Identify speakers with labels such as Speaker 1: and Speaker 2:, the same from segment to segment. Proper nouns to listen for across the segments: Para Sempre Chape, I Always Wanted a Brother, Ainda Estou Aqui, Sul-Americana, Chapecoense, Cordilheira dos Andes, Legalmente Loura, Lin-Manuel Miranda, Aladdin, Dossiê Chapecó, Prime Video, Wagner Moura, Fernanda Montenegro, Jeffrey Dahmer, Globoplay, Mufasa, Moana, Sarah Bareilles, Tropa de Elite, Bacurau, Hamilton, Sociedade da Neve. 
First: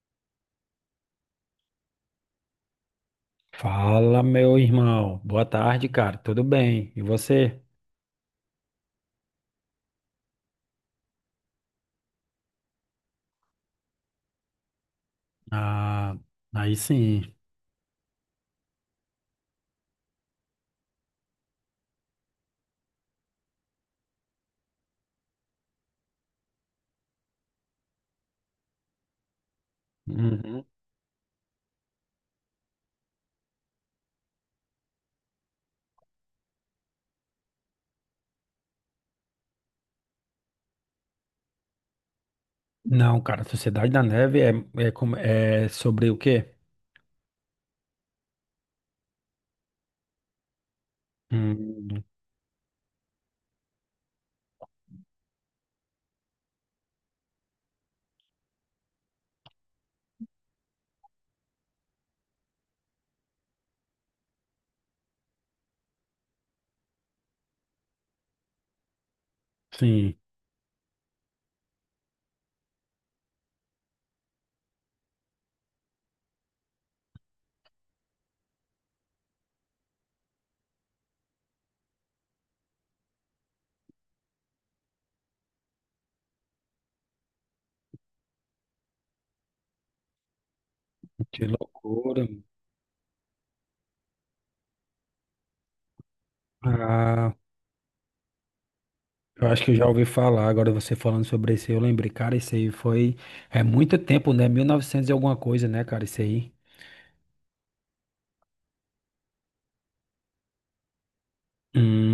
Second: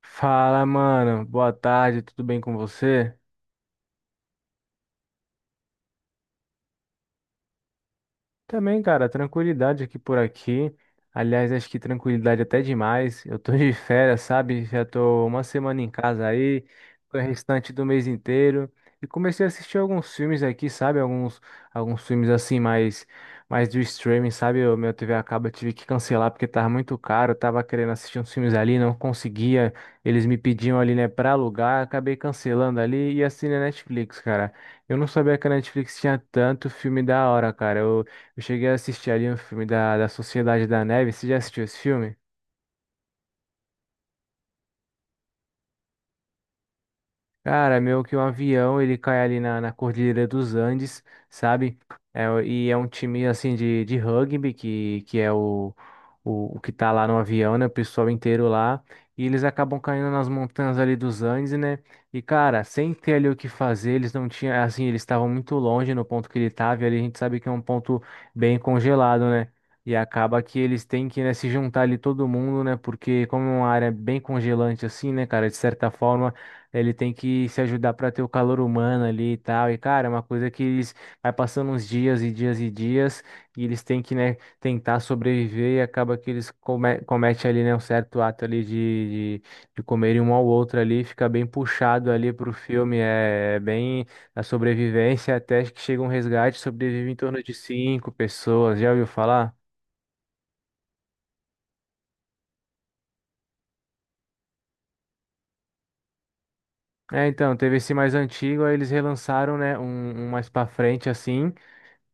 Speaker 1: Fala, mano. Boa tarde, tudo bem com você?
Speaker 2: Fala, meu irmão. Boa tarde, cara. Tudo bem? E você?
Speaker 1: Também, cara, tranquilidade aqui por aqui. Aliás, acho que tranquilidade até demais. Eu tô de férias, sabe? Já tô uma semana em
Speaker 2: Ah,
Speaker 1: casa aí,
Speaker 2: aí
Speaker 1: o
Speaker 2: sim.
Speaker 1: restante do mês inteiro. E comecei a assistir alguns filmes aqui, sabe? Alguns, alguns filmes assim, mais, mais do streaming, sabe? O meu TV acaba, eu tive que cancelar porque tava muito caro. Eu tava querendo assistir uns filmes ali, não conseguia. Eles me
Speaker 2: Uhum.
Speaker 1: pediam ali, né, pra alugar. Acabei cancelando ali e assinei a Netflix, cara. Eu não sabia que a Netflix tinha tanto filme da hora, cara. Eu cheguei a assistir ali um filme da Sociedade da Neve. Você já assistiu esse filme?
Speaker 2: Não, cara, Sociedade da Neve é, é sobre o quê?
Speaker 1: Cara, meu que o avião ele cai ali na Cordilheira dos Andes, sabe?
Speaker 2: Hum,
Speaker 1: É, e é um time assim de rugby que é o que tá lá no avião, né? O pessoal inteiro lá. E eles acabam caindo nas montanhas ali dos Andes, né? E cara, sem ter ali o que fazer, eles não tinham, assim, eles estavam muito longe no ponto que ele tava, e ali a gente sabe que é um ponto bem congelado, né? E
Speaker 2: sim,
Speaker 1: acaba que eles têm que, né, se juntar ali todo mundo, né? Porque como é uma área bem congelante assim, né, cara, de certa forma. Ele tem que se ajudar para ter o calor humano ali e tal. E, cara, é uma coisa que eles vai passando uns dias e dias e dias, e eles têm que, né, tentar sobreviver e acaba que eles cometem ali, né, um certo ato ali de comerem um ao outro ali, fica
Speaker 2: que
Speaker 1: bem puxado
Speaker 2: loucura.
Speaker 1: ali pro filme, é bem a sobrevivência até que chega um resgate, sobrevive em
Speaker 2: Ah,
Speaker 1: torno de cinco pessoas, já ouviu
Speaker 2: eu
Speaker 1: falar?
Speaker 2: acho que eu já ouvi falar. Agora você falando sobre isso, aí, eu lembrei, cara, isso aí foi. É muito tempo, né? 1900 e novecentos e alguma coisa, né, cara? Isso aí.
Speaker 1: É, então, teve esse mais antigo, aí eles relançaram, né, um mais pra frente, assim,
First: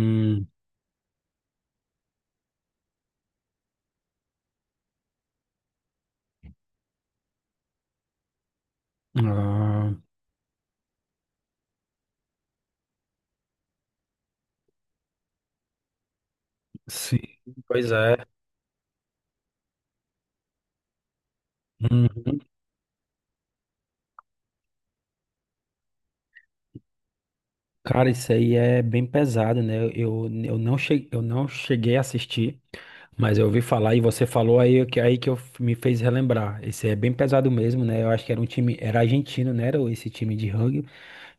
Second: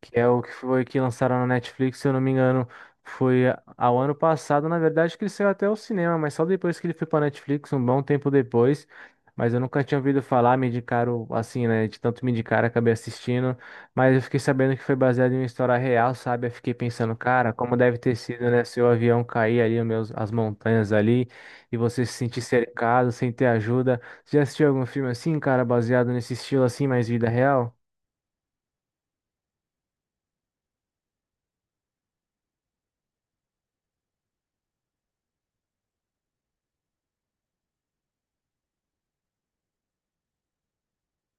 Speaker 1: que é o que foi que lançaram na Netflix, se eu não me engano, foi ao ano passado, na verdade, que ele saiu até o cinema, mas só depois que ele foi pra Netflix, um bom tempo depois. Mas eu nunca
Speaker 2: ah,
Speaker 1: tinha ouvido falar, me indicaram assim, né? De tanto me indicar, acabei assistindo. Mas eu fiquei sabendo que foi baseado em uma história real, sabe? Eu fiquei pensando,
Speaker 2: sim,
Speaker 1: cara, como
Speaker 2: pois
Speaker 1: deve ter
Speaker 2: é.
Speaker 1: sido, né? Seu avião cair ali, os meus, as montanhas ali, e você se
Speaker 2: Uhum.
Speaker 1: sentir cercado, sem ter ajuda. Você já assistiu algum filme assim, cara, baseado nesse estilo assim, mais vida real?
Speaker 2: Cara, isso aí é bem pesado, né? Eu não cheguei a assistir, mas eu ouvi falar e você falou aí que me fez relembrar. Esse é bem pesado mesmo, né? Eu acho que era um time, era argentino, né? Era esse time de rugby.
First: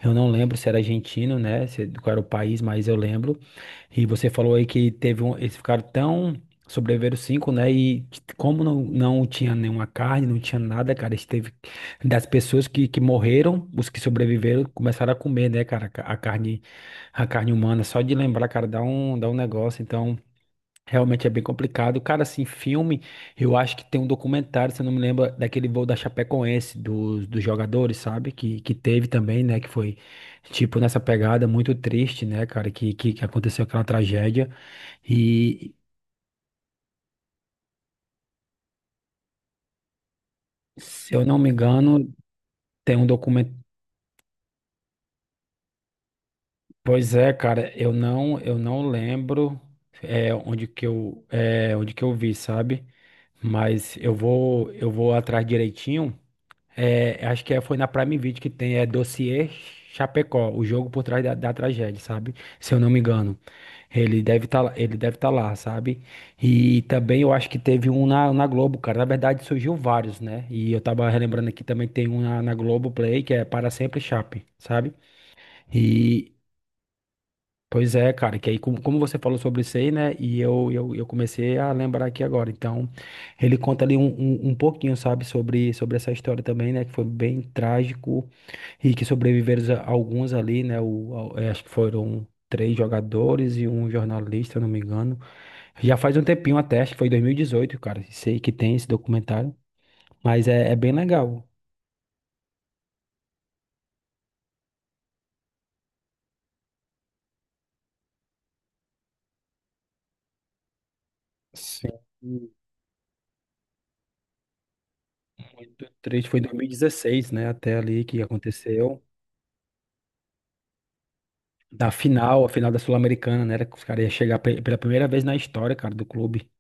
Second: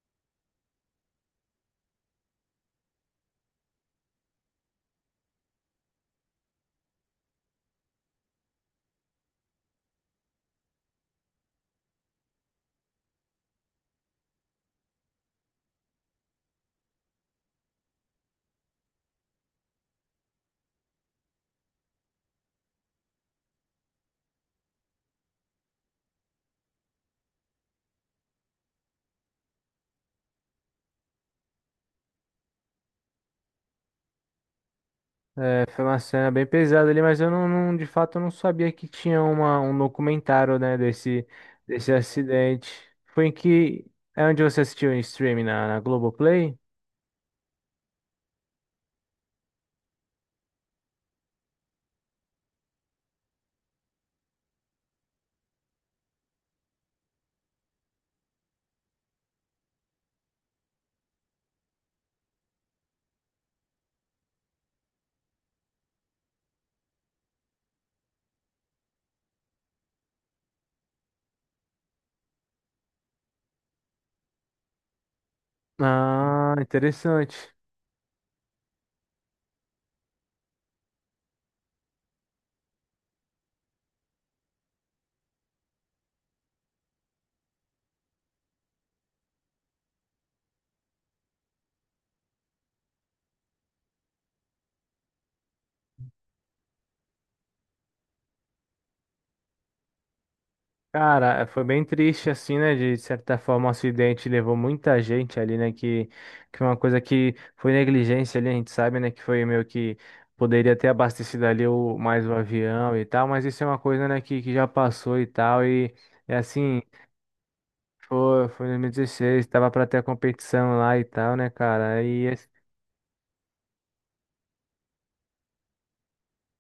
Speaker 2: Eu não lembro se era argentino, né? Se, Qual era o país, mas eu lembro. E você falou aí que teve um, eles ficaram tão sobreviveram cinco, né? Como não tinha nenhuma carne, não tinha nada, cara, eles teve das pessoas que morreram, os que sobreviveram começaram a comer, né, cara, a carne humana. Só de lembrar, cara, dá um negócio. Então, realmente é bem complicado. Cara, assim, filme, eu acho que tem um documentário, se eu não me lembro, daquele voo da Chapecoense, dos jogadores, sabe? Que teve também, né? Que foi, tipo, nessa pegada muito triste, né, cara? Que aconteceu aquela tragédia.
Speaker 1: É,
Speaker 2: E,
Speaker 1: foi uma cena bem pesada ali, mas eu de fato eu não sabia que tinha uma, um documentário, né,
Speaker 2: se eu
Speaker 1: desse,
Speaker 2: não me
Speaker 1: desse
Speaker 2: engano,
Speaker 1: acidente.
Speaker 2: tem um
Speaker 1: Foi em
Speaker 2: documento.
Speaker 1: que. É onde você assistiu em streaming na Globoplay?
Speaker 2: Pois é, cara, eu não lembro onde que eu vi, sabe? Mas eu vou atrás direitinho. Acho que foi na Prime Video que tem, é Dossiê Chapecó, o jogo por trás da tragédia, sabe? Se eu não me engano. Ele deve estar lá, sabe? E também eu acho que teve um na Globo, cara. Na verdade, surgiu vários, né? E eu tava relembrando aqui também que tem um na Globo Play, que é Para Sempre Chape, sabe? E
Speaker 1: Ah, interessante.
Speaker 2: pois é, cara, que aí como você falou sobre isso aí, né? E eu comecei a lembrar aqui agora. Então, ele conta ali um pouquinho, sabe, sobre essa história também, né? Que foi bem trágico e que sobreviveram alguns ali, né? Acho que foram três jogadores e um jornalista, não me engano. Já faz um tempinho até, acho que foi em 2018, cara. Sei que tem esse documentário, mas é bem
Speaker 1: Cara, é,
Speaker 2: legal.
Speaker 1: foi bem triste assim, né? De certa forma, o acidente levou muita gente ali, né? Que uma coisa que foi negligência ali, a gente sabe, né? Que foi meio que poderia ter abastecido ali
Speaker 2: Sim.
Speaker 1: o, mais o
Speaker 2: O
Speaker 1: avião e tal, mas isso é uma coisa, né? Que já passou e tal.
Speaker 2: do três
Speaker 1: E
Speaker 2: foi em
Speaker 1: assim,
Speaker 2: 2016, né? Até ali que
Speaker 1: foi em
Speaker 2: aconteceu.
Speaker 1: 2016, tava pra ter a competição lá e tal, né,
Speaker 2: Da
Speaker 1: cara? E
Speaker 2: final, a final da Sul-Americana, né? Era que os caras iam chegar pela primeira vez na história, cara, do clube.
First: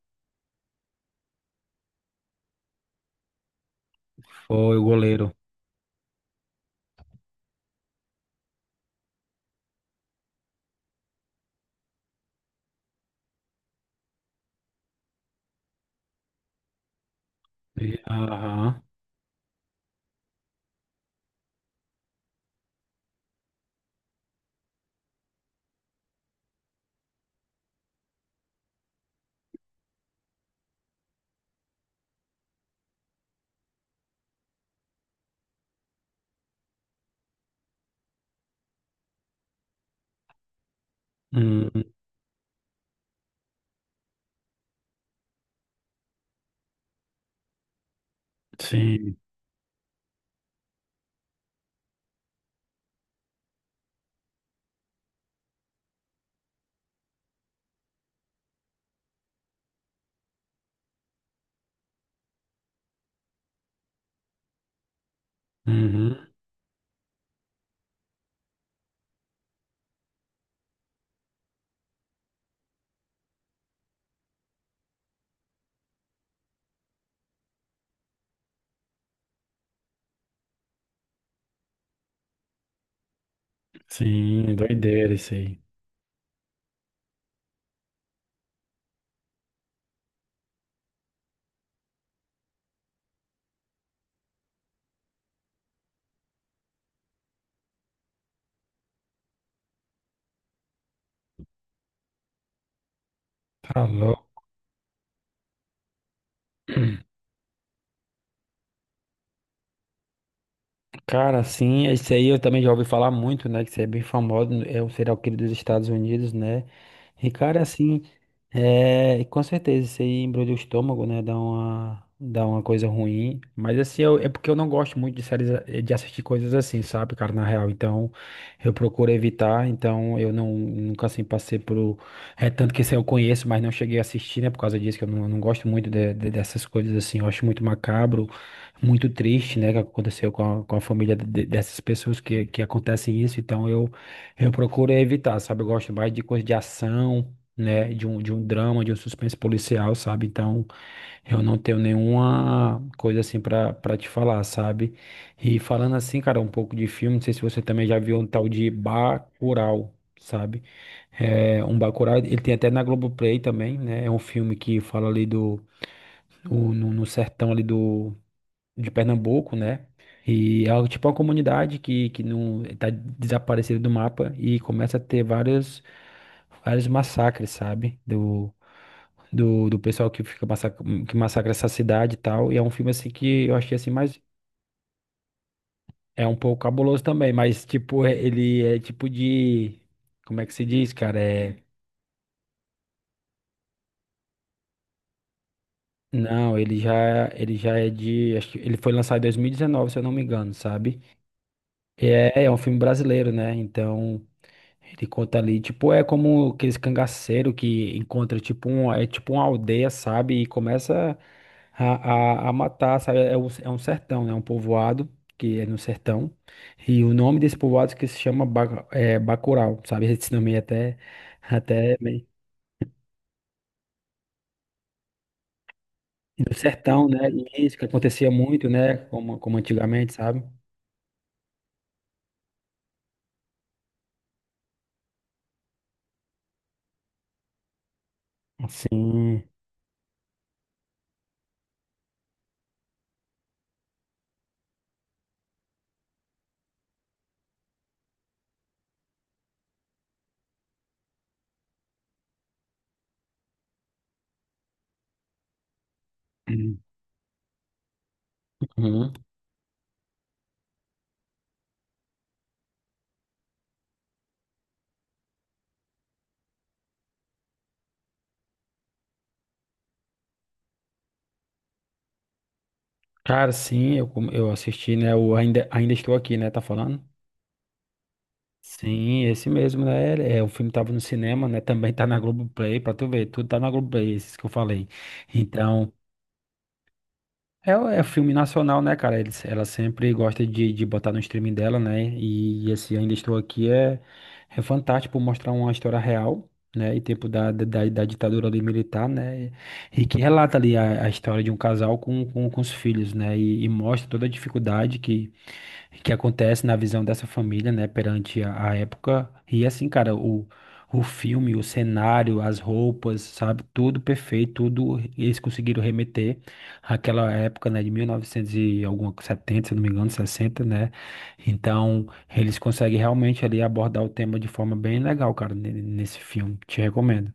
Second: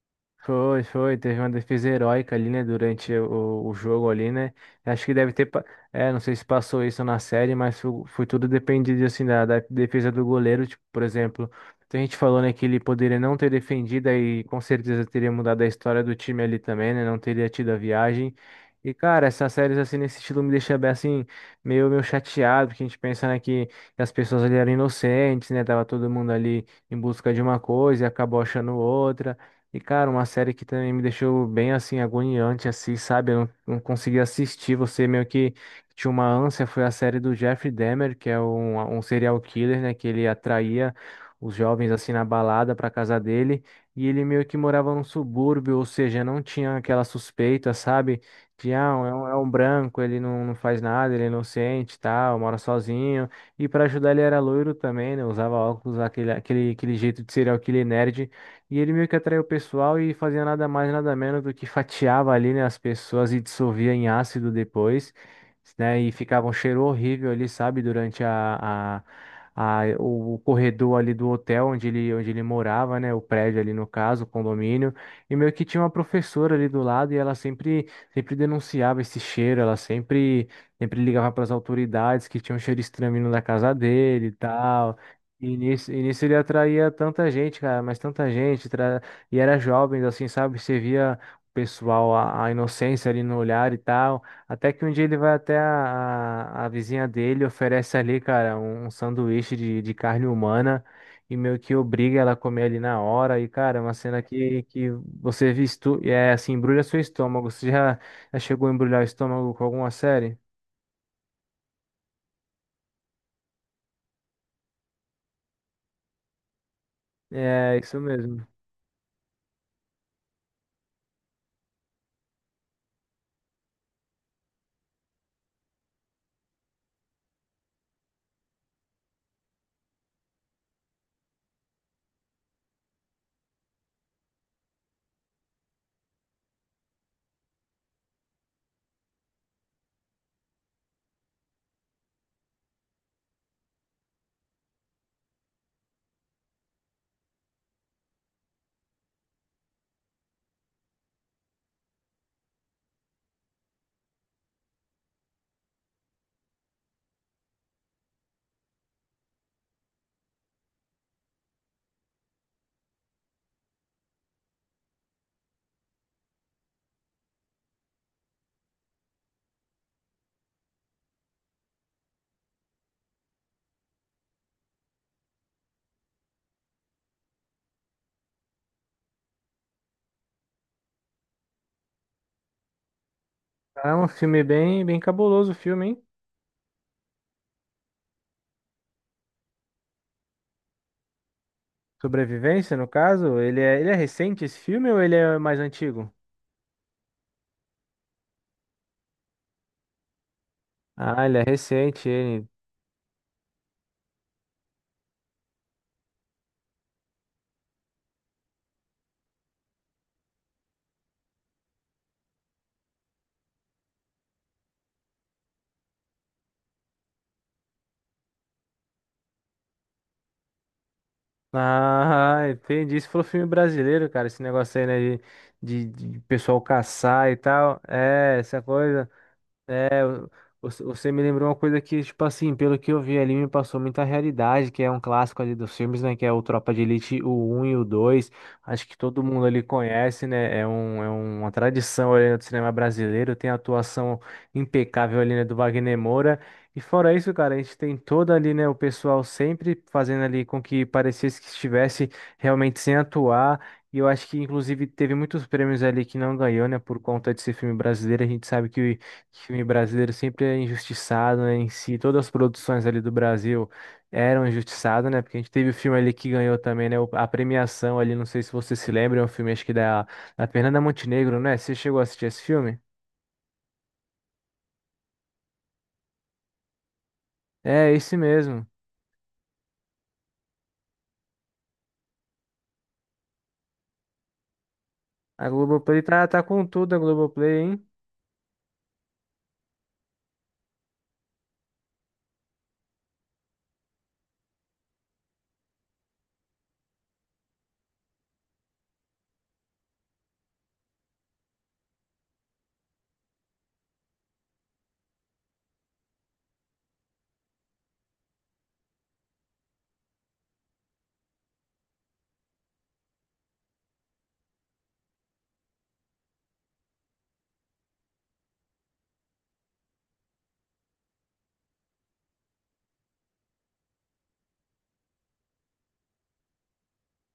Speaker 1: Foi, teve uma defesa heróica ali, né, durante o jogo ali, né,
Speaker 2: Foi o
Speaker 1: acho que
Speaker 2: goleiro.
Speaker 1: deve ter, é, não sei se passou isso na série, mas foi, foi tudo dependido, assim, da defesa do goleiro, tipo, por exemplo, a gente falou, né, que ele poderia não ter defendido e com certeza teria mudado a história do time ali também, né, não teria tido a viagem,
Speaker 2: Aham.
Speaker 1: e, cara, essas séries, assim, nesse estilo me deixa bem, assim, meio, meio chateado, porque a gente pensa, né, que as pessoas ali eram inocentes, né, tava todo mundo ali em busca de uma coisa e acabou achando outra, e, cara, uma série que também me deixou bem assim, agoniante, assim, sabe? Eu não consegui assistir. Você meio que tinha uma ânsia. Foi a série do Jeffrey Dahmer, que é um serial killer, né? Que ele atraía os
Speaker 2: Hum,
Speaker 1: jovens assim na balada pra casa dele. E ele meio que morava num subúrbio, ou seja, não tinha aquela suspeita, sabe? De, ah,
Speaker 2: sim.
Speaker 1: é um branco, ele não faz nada, ele é inocente, e tal, mora sozinho. E pra ajudar ele era loiro também, né? Usava óculos, aquele jeito de serial killer nerd. E ele meio que atraiu o pessoal e fazia nada mais, nada menos do que fatiava ali, né, as pessoas e dissolvia em ácido depois, né, e
Speaker 2: Uhum.
Speaker 1: ficava um cheiro horrível ali, sabe, durante o corredor ali do hotel onde ele morava, né, o prédio ali no caso, o condomínio, e meio que tinha uma professora ali do lado e ela sempre, sempre denunciava esse cheiro, ela sempre, sempre ligava para as autoridades que tinha um cheiro estranho vindo da casa dele e
Speaker 2: Sim,
Speaker 1: tal.
Speaker 2: doideira isso
Speaker 1: E
Speaker 2: aí.
Speaker 1: nisso, e nisso ele atraía tanta gente, cara, mas tanta gente, e era jovem, assim, sabe? Você via o pessoal, a inocência ali no olhar e tal. Até que um dia ele vai até a vizinha dele, oferece ali, cara, um sanduíche de carne humana e meio que obriga ela a comer ali na hora. E, cara, é
Speaker 2: Tá
Speaker 1: uma cena
Speaker 2: louco.
Speaker 1: que você visto, é assim, embrulha seu estômago. Você já, já chegou a embrulhar o estômago com alguma série?
Speaker 2: Cara, sim, esse aí eu também já ouvi falar muito, né? Que você é bem famoso, é o serial killer dos Estados Unidos, né? E, cara,
Speaker 1: É, isso
Speaker 2: assim,
Speaker 1: mesmo.
Speaker 2: e com certeza, isso aí embrulha o estômago, né? Dá uma coisa ruim. Mas, assim, é porque eu não gosto muito de séries, de assistir coisas assim, sabe, cara, na real. Então, eu procuro evitar. Então, eu não, nunca, assim, passei por. É tanto que esse eu conheço, mas não cheguei a assistir, né? Por causa disso, que eu não gosto muito dessas coisas assim. Eu acho muito macabro muito triste, né, que aconteceu com a família dessas pessoas que acontecem isso, então eu procuro evitar, sabe? Eu gosto mais de coisa de ação, né, de um drama, de um suspense policial, sabe? Então eu não tenho nenhuma coisa assim pra para te falar, sabe? E falando assim, cara, um pouco de filme, não sei se você também já viu um tal de Bacurau. Sabe? É, um Bacurau, ele tem até na Globoplay também, né? É um filme que fala ali do, o- no, no sertão ali de Pernambuco, né? E é algo tipo uma comunidade que não tá desaparecida do mapa e começa a ter vários, vários massacres, sabe? Do pessoal que que massacra essa cidade e tal. E é um filme assim que eu achei assim,
Speaker 1: É um
Speaker 2: mas
Speaker 1: filme bem, bem cabuloso o filme, hein?
Speaker 2: é um pouco cabuloso também, mas tipo, ele é tipo de. Como é que se diz, cara? É.
Speaker 1: Sobrevivência, no caso? Ele é recente esse filme ou ele é mais antigo?
Speaker 2: Não, ele já é de, acho que ele foi lançado em 2019, se eu não me engano, sabe?
Speaker 1: Ah, ele é
Speaker 2: E
Speaker 1: recente,
Speaker 2: É,
Speaker 1: ele.
Speaker 2: é um filme brasileiro, né? Então, ele conta ali, tipo, é como aqueles cangaceiros que encontra, tipo, é tipo uma aldeia, sabe? E começa a matar, sabe? É um sertão, né? Um povoado que é no sertão. E o nome desse povoado que se chama Bacurau, sabe? Esse nome é até meio.
Speaker 1: Ah, entendi. Isso foi filme brasileiro, cara. Esse negócio aí, né? De, de, de
Speaker 2: E no
Speaker 1: pessoal
Speaker 2: sertão, né?
Speaker 1: caçar e
Speaker 2: E isso
Speaker 1: tal.
Speaker 2: que acontecia
Speaker 1: É, essa
Speaker 2: muito, né?
Speaker 1: coisa.
Speaker 2: Como
Speaker 1: É,
Speaker 2: antigamente, sabe?
Speaker 1: você me lembrou uma coisa que, tipo assim, pelo que eu vi ali, me passou muita realidade, que é um clássico ali dos filmes, né? Que é o Tropa de Elite, o um e o 2. Acho que todo
Speaker 2: Assim.
Speaker 1: mundo ali conhece, né? É, um, é uma tradição ali no cinema brasileiro, tem a atuação impecável ali, né, do Wagner Moura. E fora isso, cara, a gente tem todo ali, né, o pessoal sempre fazendo ali com que parecesse que estivesse realmente sem atuar. E eu acho que, inclusive, teve muitos prêmios ali que não ganhou, né, por conta desse filme brasileiro. A gente sabe que
Speaker 2: Uhum.
Speaker 1: filme brasileiro sempre é injustiçado, né? Em si, todas as produções ali do Brasil eram injustiçadas, né? Porque a gente teve o filme ali que ganhou também, né? A premiação ali, não sei se você se lembra, é um filme acho que da Fernanda Montenegro, né? Você chegou a assistir esse filme?
Speaker 2: Cara, sim, eu assisti, né? O Ainda Estou Aqui, né? Tá falando?
Speaker 1: É, esse mesmo.
Speaker 2: Sim, esse mesmo, né? É, o filme tava no cinema, né? Também tá na Globoplay, pra tu ver, tudo tá na Globoplay, esses que eu falei.
Speaker 1: A
Speaker 2: Então,
Speaker 1: Globoplay tá, tá com tudo, a Globoplay,
Speaker 2: é,
Speaker 1: hein?
Speaker 2: é filme nacional, né, cara? Eles, ela sempre gosta de botar no streaming dela, né? E esse Ainda Estou Aqui é fantástico por mostrar uma história real, né? E tempo da ditadura ali militar, né? E que relata ali a história de um casal com os filhos, né? E mostra toda a dificuldade que acontece na visão dessa família, né, perante a época. E assim, cara, o filme, o cenário, as roupas, sabe, tudo perfeito, tudo eles conseguiram remeter àquela época, né, de 1900 e novecentos e alguma, 70, se não me engano, 60, né? Então, eles conseguem realmente ali abordar o tema de forma bem legal, cara, nesse filme. Te recomendo.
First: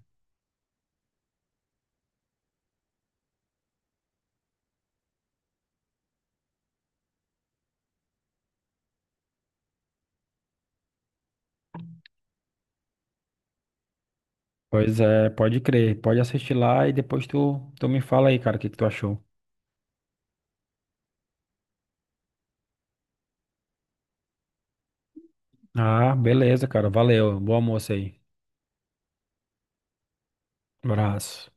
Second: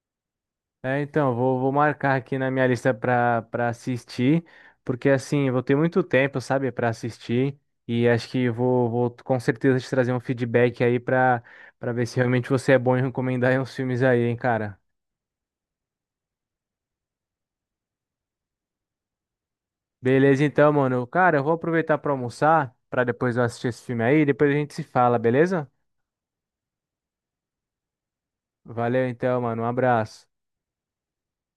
Speaker 1: É, então, vou, vou marcar aqui na minha lista para para assistir, porque assim, eu vou ter muito tempo, sabe, para assistir, e acho que vou, vou com certeza te trazer um feedback aí para para ver se realmente você é bom em recomendar aí uns filmes aí, hein, cara.
Speaker 2: Pois é, pode crer, pode assistir lá e depois tu me fala aí, cara, o que que tu achou.
Speaker 1: Beleza, então, mano. Cara, eu vou aproveitar para almoçar, para depois eu assistir esse filme aí, e depois a gente se fala, beleza?
Speaker 2: Ah, beleza, cara, valeu, bom almoço aí,
Speaker 1: Valeu então, mano. Um abraço.
Speaker 2: abraço.